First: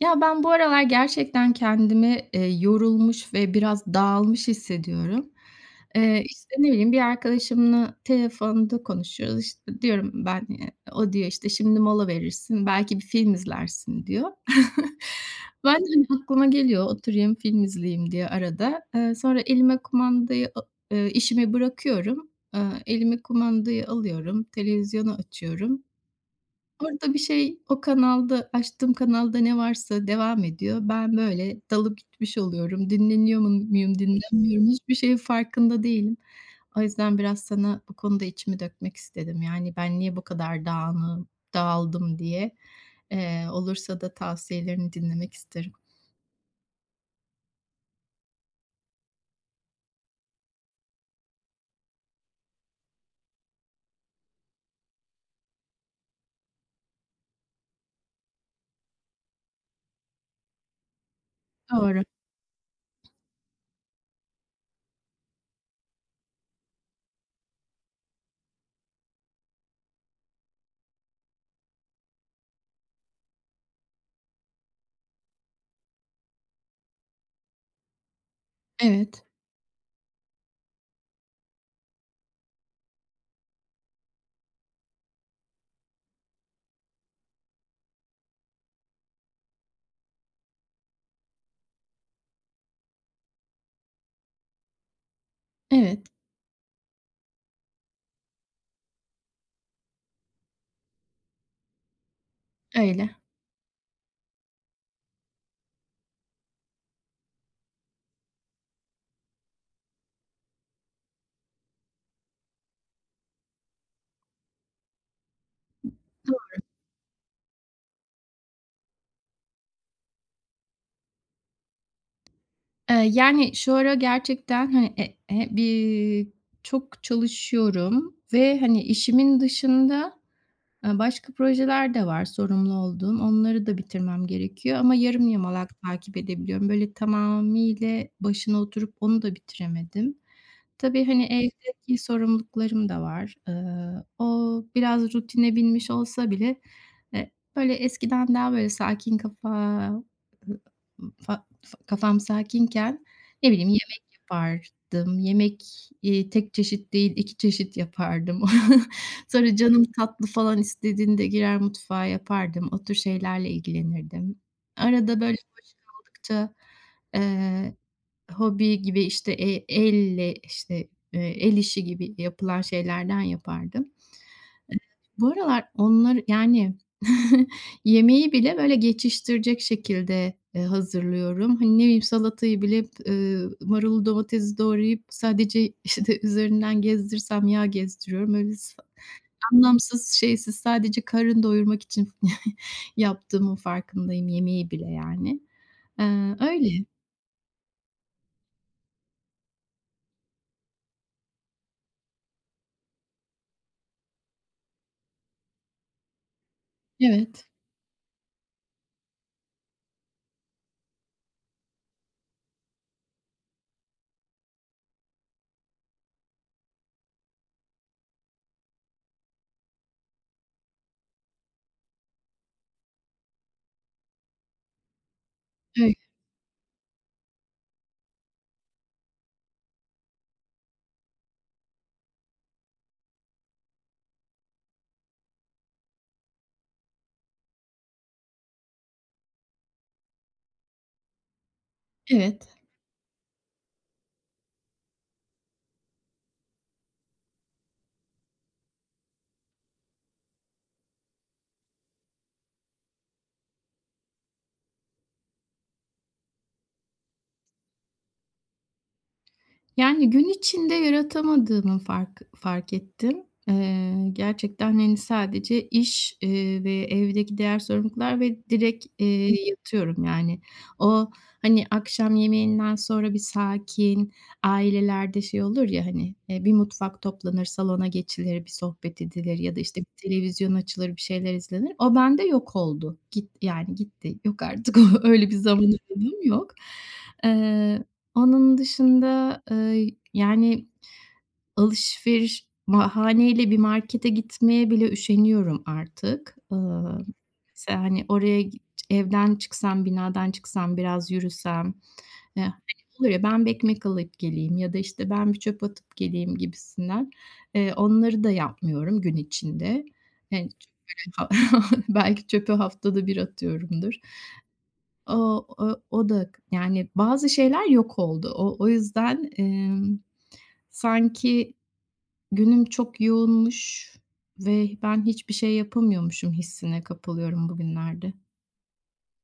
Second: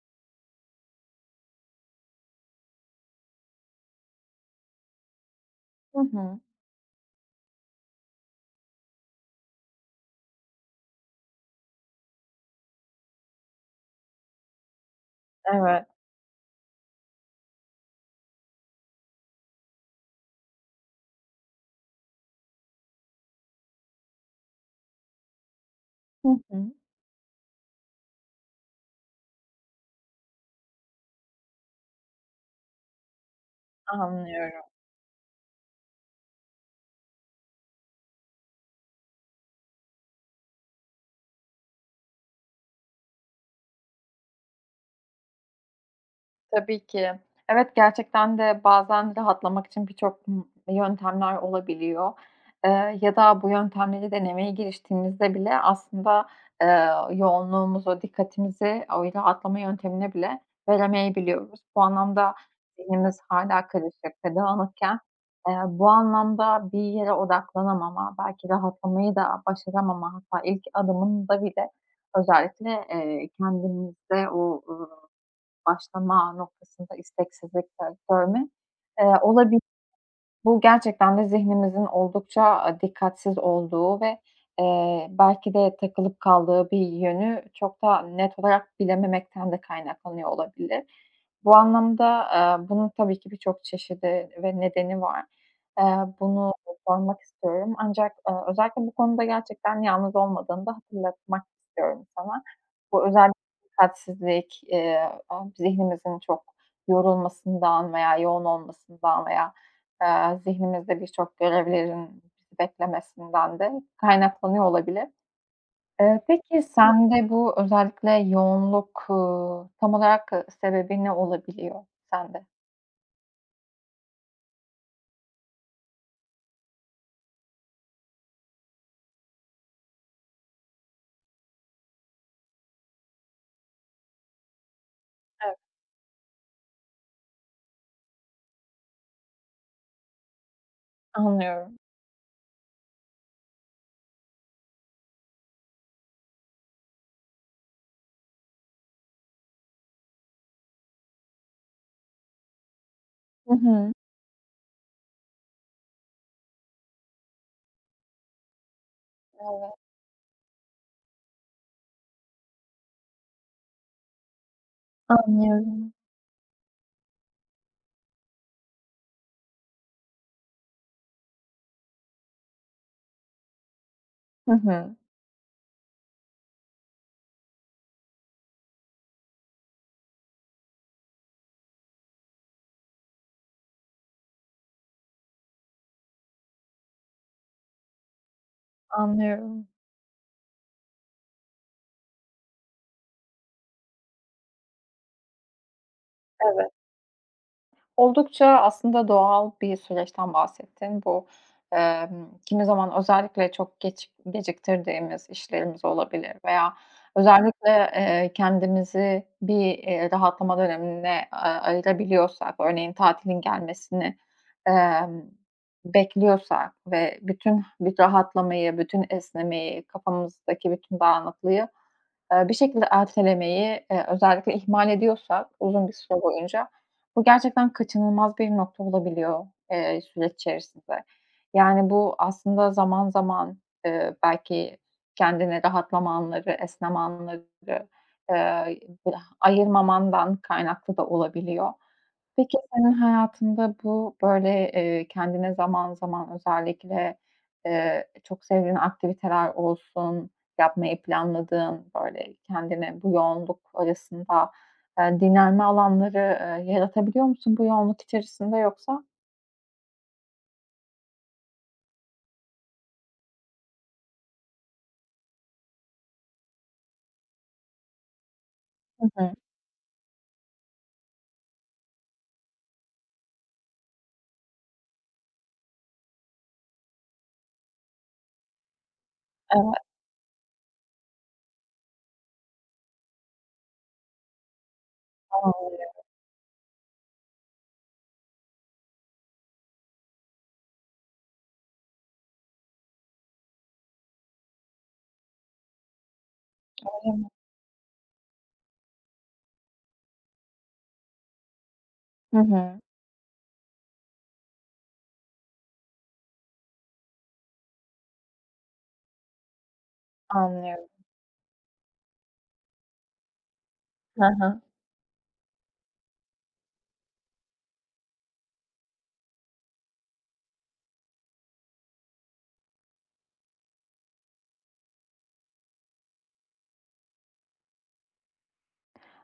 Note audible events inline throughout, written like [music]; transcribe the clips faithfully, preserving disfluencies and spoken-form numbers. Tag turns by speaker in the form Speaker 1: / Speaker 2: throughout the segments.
Speaker 1: Ya, ben bu aralar gerçekten kendimi, eee, yorulmuş ve biraz dağılmış hissediyorum.
Speaker 2: Hı
Speaker 1: Eee,
Speaker 2: hı.
Speaker 1: işte, ne bileyim, bir arkadaşımla telefonda konuşuyoruz. İşte, diyorum ben, eee, o diyor, işte, "Şimdi mola verirsin, belki bir film izlersin." diyor. [laughs] Ben de,
Speaker 2: Evet.
Speaker 1: hani, aklıma geliyor oturayım film izleyeyim diye arada. Eee, sonra elime kumandayı a eee, işimi bırakıyorum. Eee, elime kumandayı alıyorum, televizyonu açıyorum.
Speaker 2: Hı hı.
Speaker 1: Orada bir şey o kanalda, açtığım kanalda ne varsa devam ediyor. Ben böyle dalıp gitmiş oluyorum. Dinleniyor mu muyum,
Speaker 2: Anlıyorum.
Speaker 1: dinlenmiyorum, hiçbir şeyin farkında değilim. O yüzden biraz sana bu konuda içimi dökmek istedim. Yani ben niye bu kadar dağınığım, dağıldım diye. Eee, olursa da tavsiyelerini dinlemek isterim.
Speaker 2: Tabii ki. Evet, gerçekten de bazen rahatlamak için birçok m yöntemler olabiliyor. Eee, ya da bu yöntemleri denemeye giriştiğimizde bile aslında, eee, yoğunluğumuzu, dikkatimizi o rahatlama yöntemine bile veremeyebiliyoruz. Bu
Speaker 1: Doğru.
Speaker 2: anlamda zihnimiz hala karışık ve dağınıkken, eee, bu anlamda bir yere odaklanamama, belki rahatlamayı da başaramama, hatta ilk adımında bile özellikle, eee, kendimizde o, başlama noktasında isteksizlik de görme, eee,
Speaker 1: Evet,
Speaker 2: olabilir. Bu gerçekten de zihnimizin oldukça, aaa, dikkatsiz olduğu ve, eee, belki de takılıp kaldığı bir yönü çok da net olarak bilememekten de kaynaklanıyor olabilir. Bu anlamda, eee, bunun tabii ki birçok çeşidi ve nedeni var. Eee,
Speaker 1: evet,
Speaker 2: bunu sormak istiyorum ancak, eee, özellikle bu konuda gerçekten yalnız olmadığını da hatırlatmak istiyorum sana. Bu
Speaker 1: öyle.
Speaker 2: özellikle dikkatsizlik, eee, a zihnimizin çok yorulmasından veya yoğun olmasından veya, eee, zihnimizde birçok görevlerin bizi beklemesinden de kaynaklanıyor olabilir. Eee, peki sende bu özellikle yoğunluk, ııı, tam olarak, ııı, sebebi ne olabiliyor sende?
Speaker 1: Eee, yani şu ara gerçekten, hani, e e bir çok çalışıyorum ve, hani, işimin dışında Eee, başka projeler de var sorumlu olduğum. Onları da bitirmem gerekiyor ama yarım
Speaker 2: Evet,
Speaker 1: yamalak takip edebiliyorum. Böyle tamamıyla başına oturup onu da bitiremedim. Tabii, hani,
Speaker 2: anlıyorum.
Speaker 1: evdeki sorumluluklarım da var. Eee, o biraz rutine binmiş olsa bile, eee, böyle eskiden daha böyle sakin kafa fa fa kafam sakinken, ne
Speaker 2: Hı
Speaker 1: bileyim,
Speaker 2: hı.
Speaker 1: yemek yapardım. Yemek, iii, tek çeşit değil, iki çeşit yapardım. [laughs] Sonra
Speaker 2: Evet.
Speaker 1: canım tatlı falan istediğinde girer mutfağa yapardım. O tür şeylerle ilgilenirdim. Arada böyle boş
Speaker 2: Anlıyorum.
Speaker 1: kaldıkça, eee, hobi gibi, işte, e elle, işte, eee, el işi gibi yapılan şeylerden yapardım.
Speaker 2: Hı hı.
Speaker 1: Bu aralar onları, yani, [laughs] yemeği bile böyle geçiştirecek şekilde, eee, hazırlıyorum. Hani, ne bileyim, salatayı bile, eee, marulu domatesi doğrayıp sadece, işte, [laughs] üzerinden gezdirsem yağ gezdiriyorum. Öyle
Speaker 2: Anlıyorum.
Speaker 1: anlamsız, şeysiz sadece karın doyurmak için [laughs] yaptığımın farkındayım yemeği bile yani. Eee,
Speaker 2: Evet.
Speaker 1: öyle.
Speaker 2: Oldukça aslında doğal bir süreçten bahsettin. Bu, emm, kimi zaman özellikle çok geç geciktirdiğimiz işlerimiz olabilir veya
Speaker 1: Evet,
Speaker 2: özellikle, eee, kendimizi bir, eee, rahatlama dönemine, aaa, ayırabiliyorsak, örneğin tatilin gelmesini, emm, bekliyorsak ve bütün bir rahatlamayı, bütün esnemeyi, kafamızdaki bütün dağınıklığı eee, bir şekilde ertelemeyi, eee, özellikle ihmal ediyorsak uzun bir
Speaker 1: öyle.
Speaker 2: süre boyunca bu gerçekten kaçınılmaz bir nokta olabiliyor, eee, süreç içerisinde. Yani, bu aslında zaman zaman, eee, belki kendine rahatlama anları, esneme anları, eee, ayırmamandan kaynaklı da olabiliyor.
Speaker 1: Evet.
Speaker 2: Peki senin hayatında bu, böyle, eee, kendine zaman zaman özellikle, eee, çok sevdiğin aktiviteler olsun, yapmayı planladığın, böyle, kendine bu yoğunluk arasında, eee, dinlenme alanları, eee, yaratabiliyor musun bu yoğunluk içerisinde yoksa?
Speaker 1: Yani, gün içinde yaratamadığımı fark fark ettim. Eee, gerçekten, hani, sadece iş, eee, ve evdeki diğer sorumluluklar ve direkt, Hı.
Speaker 2: Hı hı.
Speaker 1: yatıyorum, yani. O, hani, akşam yemeğinden sonra bir sakin, ailelerde şey olur ya, hani, eee, bir mutfak toplanır, salona geçilir, bir sohbet edilir ya da, işte, bir
Speaker 2: Evet,
Speaker 1: televizyon açılır, bir şeyler izlenir. O bende yok oldu. Git yani, gitti. Yok artık [laughs] öyle bir zaman
Speaker 2: anlıyorum.
Speaker 1: aramım yok. Eee onun dışında, eee, yani, alışveriş bahaneyle bir markete gitmeye bile üşeniyorum artık. Iıı, mesela, hani, oraya gi evden çıksam, binadan çıksam, biraz yürüsem,
Speaker 2: Hı
Speaker 1: eee, hani,
Speaker 2: hı,
Speaker 1: olur ya, "Ben bir ekmek alıp geleyim." ya da, işte, "Ben bir çöp atıp geleyim." gibisinden. Eee, onları da yapmıyorum gün içinde. Yani,
Speaker 2: anlıyorum.
Speaker 1: çok böyle [laughs] belki çöpü haftada bir atıyorumdur.
Speaker 2: Hı hı.
Speaker 1: O o o da yani bazı şeyler yok oldu. O o yüzden, emm, sanki günüm çok yoğunmuş ve ben hiçbir şey yapamıyormuşum hissine kapılıyorum bugünlerde.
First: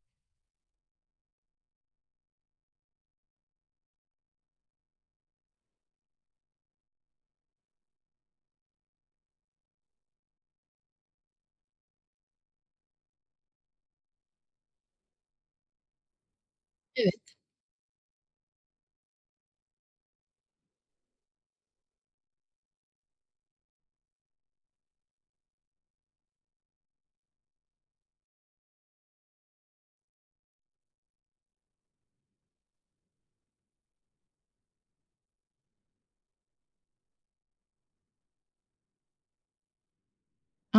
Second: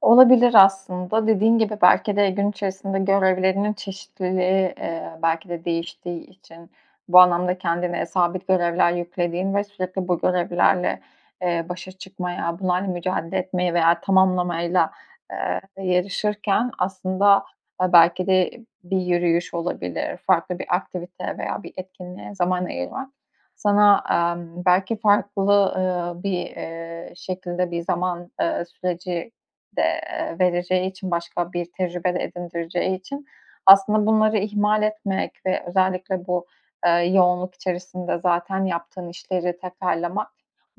Speaker 2: Olabilir aslında. Dediğin gibi belki de gün içerisinde görevlerinin çeşitliliği, eee, belki de değiştiği için bu anlamda kendine sabit görevler yüklediğin ve sürekli bu görevlerle, eee, başa çıkmaya, bunlarla mücadele etmeye veya tamamlamayla, eee, yarışırken
Speaker 1: Evet.
Speaker 2: aslında, eee, belki de bir yürüyüş olabilir, farklı bir aktivite veya bir etkinliğe zaman ayırmak sana, emm, belki farklı, ııı, bir, eee, şekilde bir zaman, eee, süreci de, eee, vereceği için, başka bir tecrübe de edindireceği için aslında bunları ihmal etmek ve özellikle bu, eee, yoğunluk içerisinde zaten yaptığın işleri tekrarlamak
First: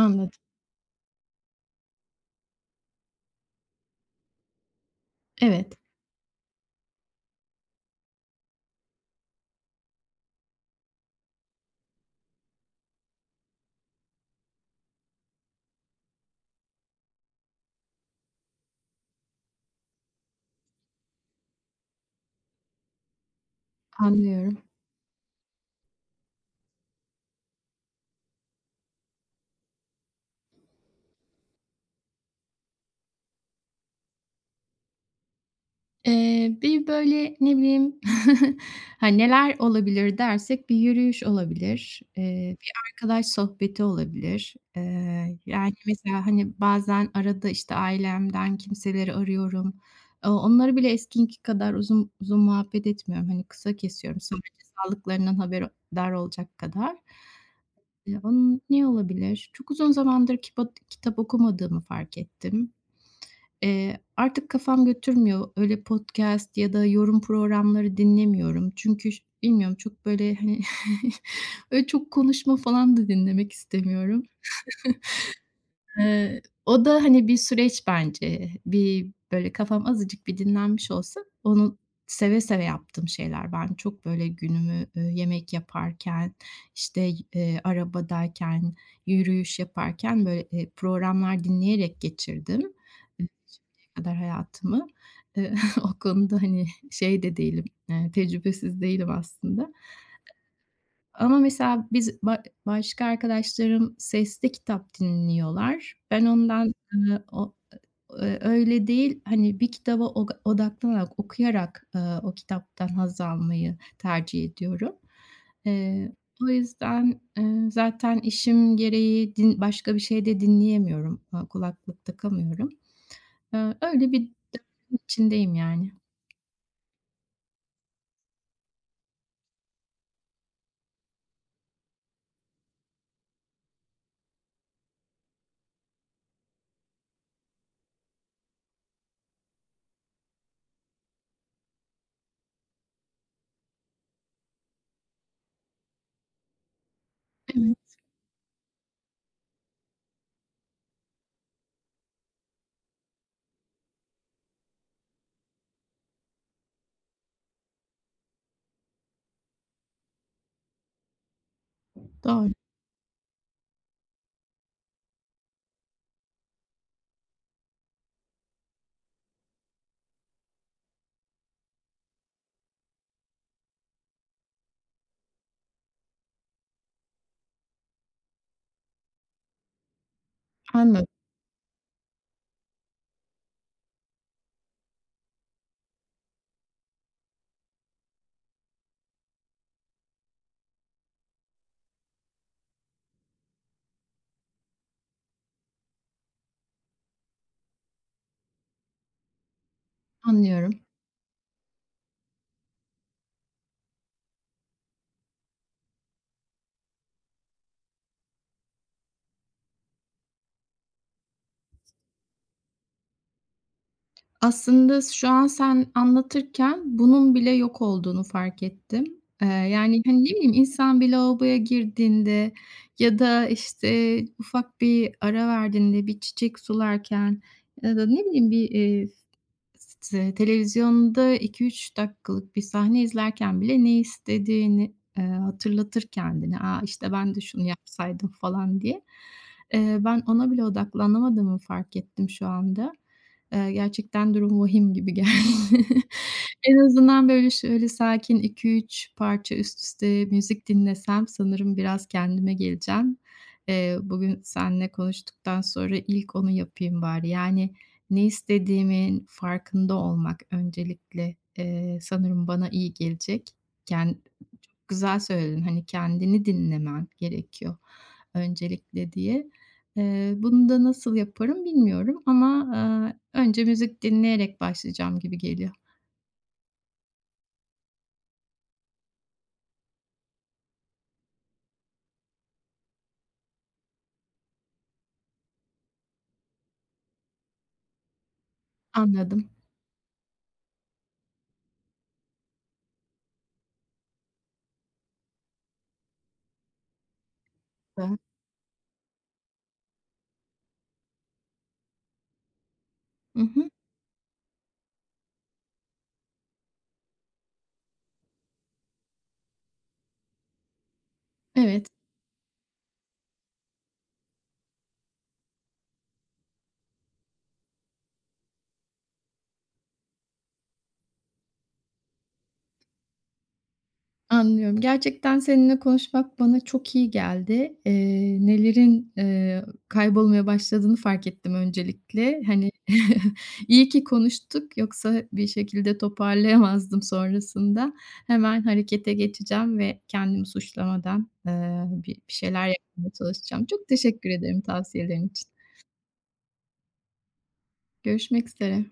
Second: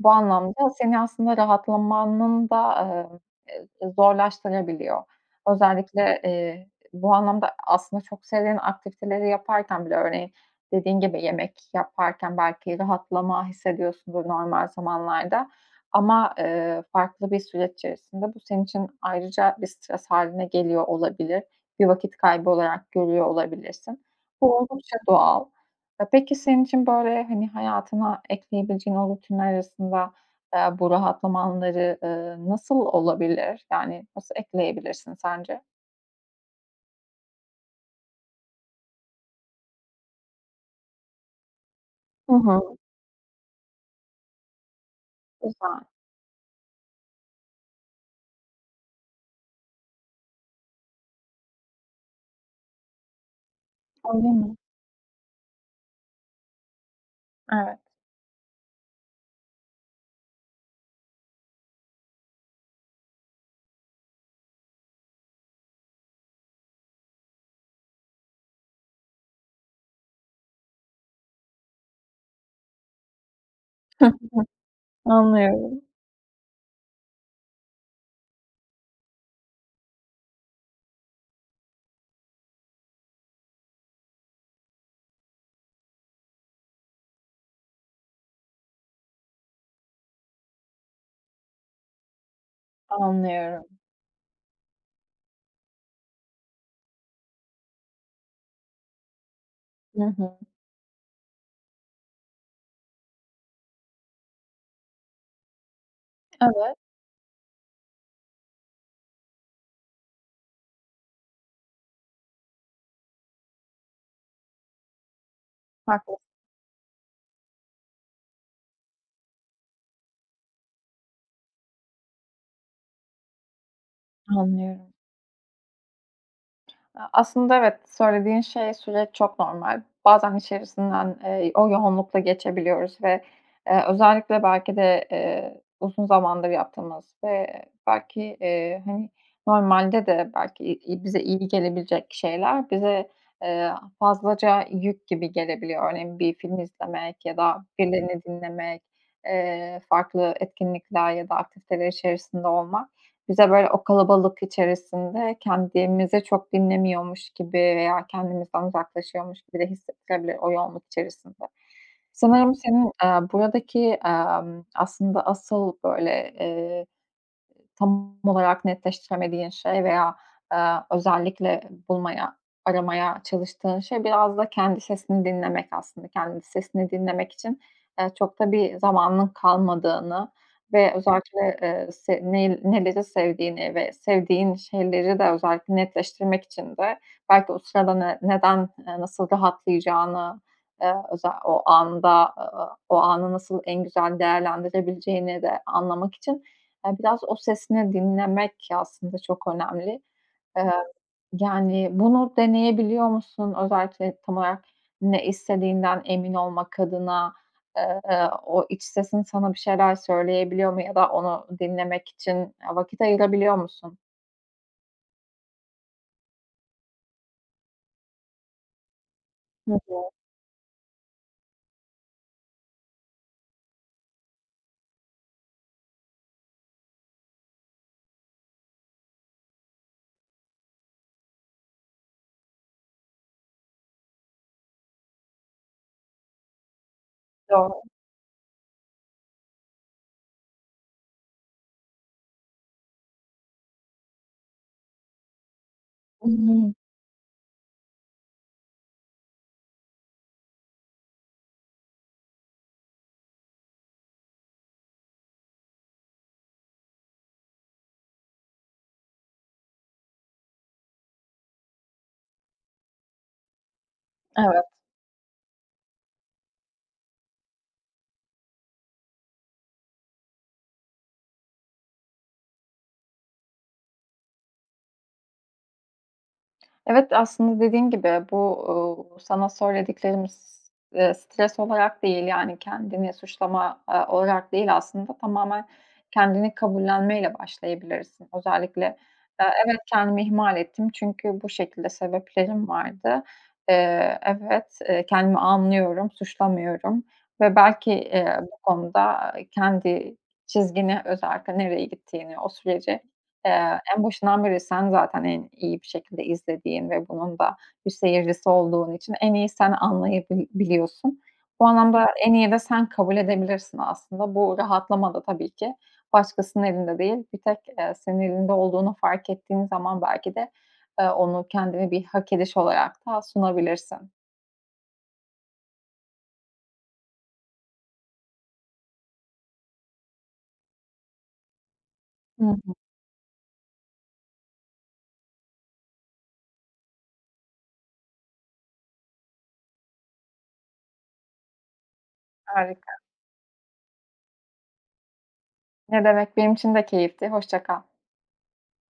Speaker 2: bu anlamda seni aslında rahatlamanın da, emm, zorlaştırabiliyor.
Speaker 1: Evet,
Speaker 2: Özellikle, eee, bu anlamda aslında çok sevdiğin aktiviteleri yaparken bile örneğin dediğin gibi yemek yaparken belki rahatlama hissediyorsundur normal zamanlarda ama, eee, farklı bir süreç içerisinde bu senin için ayrıca bir stres haline geliyor olabilir. Bir vakit kaybı olarak görüyor olabilirsin. Bu
Speaker 1: anlıyorum.
Speaker 2: oldukça doğal. Eee, peki senin için, böyle, hani, hayatına ekleyebileceğin o rutinler arasında, eee, bu rahatlama anları, ııı, nasıl olabilir? Yani nasıl ekleyebilirsin sence?
Speaker 1: Eee, bir, böyle, ne bileyim, [laughs] ha neler olabilir dersek bir yürüyüş olabilir,
Speaker 2: Hı
Speaker 1: eee, bir
Speaker 2: hı.
Speaker 1: arkadaş sohbeti olabilir. Eee, yani,
Speaker 2: Güzel.
Speaker 1: mesela, hani, bazen arada, işte, ailemden kimseleri arıyorum. Eee, onları bile eskininki kadar uzun uzun muhabbet etmiyorum. Hani, kısa kesiyorum
Speaker 2: Öyle
Speaker 1: sadece
Speaker 2: mi?
Speaker 1: sağlıklarından haberdar olacak kadar.
Speaker 2: Evet.
Speaker 1: Eee, onun ne olabilir? Çok uzun zamandır kipa kitap okumadığımı fark ettim. Eee, artık kafam götürmüyor. Öyle podcast ya da yorum programları dinlemiyorum. Çünkü ş bilmiyorum çok böyle, hani, [laughs] öyle çok konuşma falan da dinlemek istemiyorum.
Speaker 2: [laughs] Anlıyorum.
Speaker 1: Eee, o da, hani, bir süreç bence. Bir, böyle, kafam azıcık bir dinlenmiş olsa onu seve seve yaptığım şeyler. Ben çok böyle günümü, eee, yemek yaparken, işte, eee, arabadayken, yürüyüş yaparken, böyle, eee, programlar dinleyerek geçirdim
Speaker 2: Anlıyorum.
Speaker 1: kadar hayatımı. Eee, [laughs] o konuda, hani, şey de değilim, eee, tecrübesiz değilim aslında.
Speaker 2: Hı hı.
Speaker 1: Ama mesela biz ba başka arkadaşlarım sesli kitap dinliyorlar. Ben ondan,
Speaker 2: Evet,
Speaker 1: eee, o eee, öyle değil, hani, bir kitaba oga odaklanarak, okuyarak, eee, o kitaptan haz almayı tercih ediyorum. Eee,
Speaker 2: haklısın.
Speaker 1: o yüzden, eee, zaten işim gereği din başka bir şey de dinleyemiyorum, aaa, kulaklık takamıyorum. Eee, öyle bir
Speaker 2: Anlıyorum.
Speaker 1: döngünün içindeyim yani.
Speaker 2: Aslında evet, söylediğin şey, süreç çok normal. Bazen içerisinden, eee, o yoğunlukla geçebiliyoruz ve, eee, özellikle belki de, eee, uzun zamandır yaptığımız ve belki, eee, hani, normalde de belki i bize iyi gelebilecek şeyler bize, eee, fazlaca yük gibi gelebiliyor. Örneğin bir film izlemek ya da
Speaker 1: Evet,
Speaker 2: birilerini dinlemek, eee, farklı etkinlikler ya da aktiviteler içerisinde olmak. Bize böyle o kalabalık içerisinde kendimizi çok dinlemiyormuş gibi veya kendimizden uzaklaşıyormuş gibi de hissettirebilir o yoğunluk içerisinde.
Speaker 1: doğru.
Speaker 2: Sanırım senin, eee, buradaki, emm, aslında asıl böyle, tam olarak netleştiremediğin şey veya, eee, özellikle bulmaya, aramaya çalıştığın şey biraz da kendi sesini dinlemek aslında. Kendi sesini dinlemek için, eee, çok da bir zamanın kalmadığını ve
Speaker 1: Anladım,
Speaker 2: özellikle, eee, se nel neleri sevdiğini ve sevdiğin şeyleri de özellikle netleştirmek için de belki o sırada ne neden, eee, nasıl rahatlayacağını, eee, özel o anda, eee, o anı nasıl en güzel değerlendirebileceğini de anlamak için Eee, biraz o sesini dinlemek aslında çok önemli. Eee,
Speaker 1: anlıyorum.
Speaker 2: yani, bunu deneyebiliyor musun? Özellikle tam olarak ne istediğinden emin olmak adına, eee, o iç sesin sana bir şeyler söyleyebiliyor mu ya da onu dinlemek için, eee, vakit ayırabiliyor musun?
Speaker 1: Aslında şu an sen anlatırken bunun bile yok olduğunu fark ettim. Eee,
Speaker 2: Hı,
Speaker 1: yani, hani, ne bileyim, insan bir lavaboya girdiğinde ya da, işte, ufak bir ara verdiğinde, bir çiçek sularken ya da ne bileyim bir, eee, s televizyonda iki üç dakikalık bir sahne izlerken bile ne istediğini, eee, hatırlatır kendine. "A, işte, ben de şunu
Speaker 2: doğru.
Speaker 1: yapsaydım." falan diye. Eee, ben ona bile odaklanamadığımı fark ettim şu anda. Eee, gerçekten durum vahim gibi geldi. [laughs]
Speaker 2: Hı hı.
Speaker 1: En azından böyle şöyle sakin iki üç parça üst üste müzik dinlesem sanırım biraz kendime geleceğim. Eee, bugün seninle konuştuktan sonra ilk onu yapayım bari. Yani ne istediğimin farkında olmak öncelikle, eee, sanırım bana iyi gelecek. Ken
Speaker 2: Evet.
Speaker 1: çok güzel söyledin, hani, kendini dinlemen gerekiyor öncelikle diye. Eee, bunu da nasıl yaparım bilmiyorum ama, aaa, önce müzik dinleyerek başlayacağım gibi geliyor.
Speaker 2: Evet, aslında dediğin gibi bu, uuu, sana söylediklerimiz, eee, stres olarak değil, yani, kendini suçlama, aaa, olarak değil aslında tamamen kendini kabullenmeyle başlayabilirsin. Özellikle, eee,
Speaker 1: Anladım.
Speaker 2: "Evet, kendimi ihmal ettim çünkü bu şekilde sebeplerim vardı. Eee, evet, eee, kendimi anlıyorum, suçlamıyorum ve belki,
Speaker 1: Hı
Speaker 2: eee, bu konuda kendi çizgini özellikle nereye gittiğini, o süreci
Speaker 1: hı.
Speaker 2: Eee, en başından beri sen zaten en iyi bir şekilde izlediğin ve bunun da bir seyircisi olduğun için en iyi sen anlayabiliyorsun. Bu
Speaker 1: Evet,
Speaker 2: anlamda en iyi de sen kabul edebilirsin aslında. Bu rahatlama da tabii ki başkasının elinde değil, bir tek, eee, senin elinde olduğunu fark ettiğin zaman belki de, eee, onu kendine bir hak ediş olarak da sunabilirsin.
Speaker 1: anlıyorum. Gerçekten seninle konuşmak bana çok iyi geldi. Eee, nelerin, eee, kaybolmaya başladığını fark ettim öncelikle.
Speaker 2: Hı
Speaker 1: Hani,
Speaker 2: hı.
Speaker 1: [laughs] iyi ki konuştuk yoksa bir şekilde toparlayamazdım sonrasında. Hemen harekete geçeceğim ve kendimi suçlamadan, eee, bir bir şeyler
Speaker 2: Harika.
Speaker 1: yapmaya çalışacağım. Çok teşekkür ederim tavsiyelerin için.
Speaker 2: Ne demek, benim için de keyifti. Hoşça kal.
Speaker 1: Görüşmek üzere.